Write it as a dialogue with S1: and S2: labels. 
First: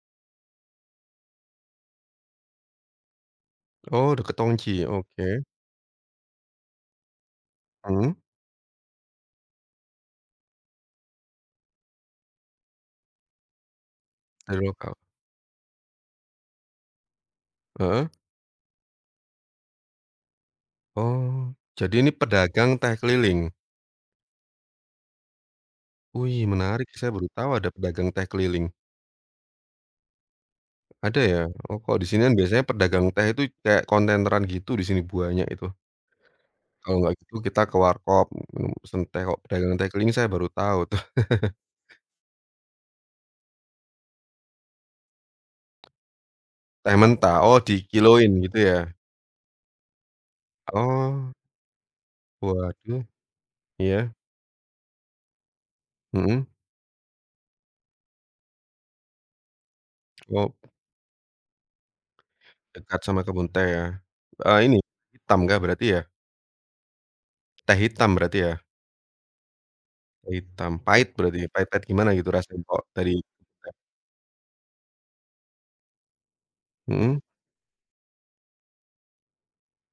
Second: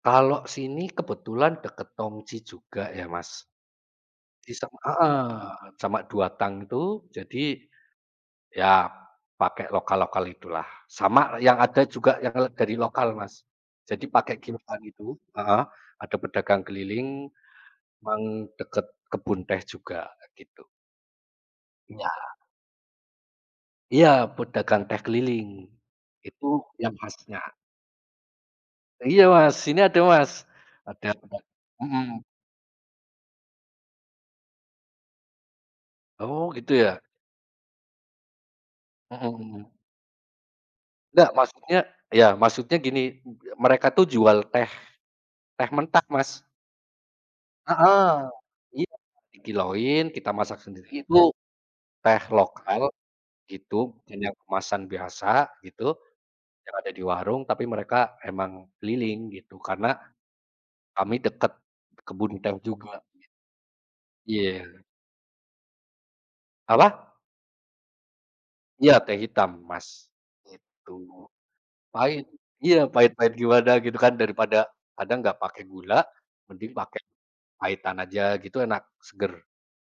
S1: Kalau sini kebetulan dekat Tongji juga ya Mas.
S2: Oh, dekat Tongji
S1: Isap
S2: ya? Oke.
S1: heeh, sama 2 Tang itu jadi,
S2: Mmm.
S1: ya pakai lokal-lokal itulah. Sama yang ada juga yang, eee, dari lokal Mas. Jadi pakai
S2: Dari
S1: kiloan
S2: lokal.
S1: itu, heeh, ada pedagang keliling
S2: Heeh.
S1: emang dekat kebun teh juga, gitu.
S2: Oh, jadi ini
S1: Iya.
S2: pedagang teh keliling?
S1: Iya, pedagang teh keliling.
S2: Wih
S1: Itu
S2: menarik,
S1: yang
S2: saya baru
S1: khasnya.
S2: tahu ada pedagang teh keliling.
S1: Iya Mas, sini ada Mas. Ada
S2: Ada ya?
S1: peda
S2: Oh kalau di sini
S1: mhm.
S2: kan biasanya pedagang teh itu kayak kontaineran gitu, di sini banyak itu.
S1: Oh, gitu
S2: Kalau
S1: ya.
S2: enggak gitu kita ke warkop, me pesen teh o
S1: Mhm
S2: pedagang
S1: mhm.
S2: teh keliling saya baru tahu tuh.
S1: Ndak, maksudnya ya maksudnya gini, [unintelligible] mereka tuh jual teh teh mentah Mas.
S2: Teh mentah, oh
S1: Heeh,
S2: dikiloin gitu ya?
S1: iya dikiloin, kita masak sendiri itu
S2: Oh.
S1: teh
S2: Buat
S1: lokal,
S2: hmm,
S1: gitu,
S2: iya.
S1: dan yang kemasan biasa, gitu,
S2: Mhm.
S1: yang ada di warung, tapi mereka emang keliling, gitu. Karena,
S2: Wow!
S1: kami dekat kebun teh juga.
S2: Dekat sama kebun teh ya?
S1: git
S2: Eh
S1: iya.
S2: ini, hitam kah berarti ya?
S1: Apa?
S2: Teh hitam berarti ya?
S1: Iya teh hitam Mas,
S2: Teh hitam, pahit
S1: itu.
S2: berarti. Pahit-pahit gimana
S1: Pahit,
S2: gitu rasanya
S1: iya
S2: kalau dari
S1: pahit-pahit
S2: gunung
S1: gimana,
S2: teh.
S1: gitu kan, daripada kadang nggak pakai gula mending pakai
S2: Mhm.
S1: pahitan aja, gitu. Enak, seger.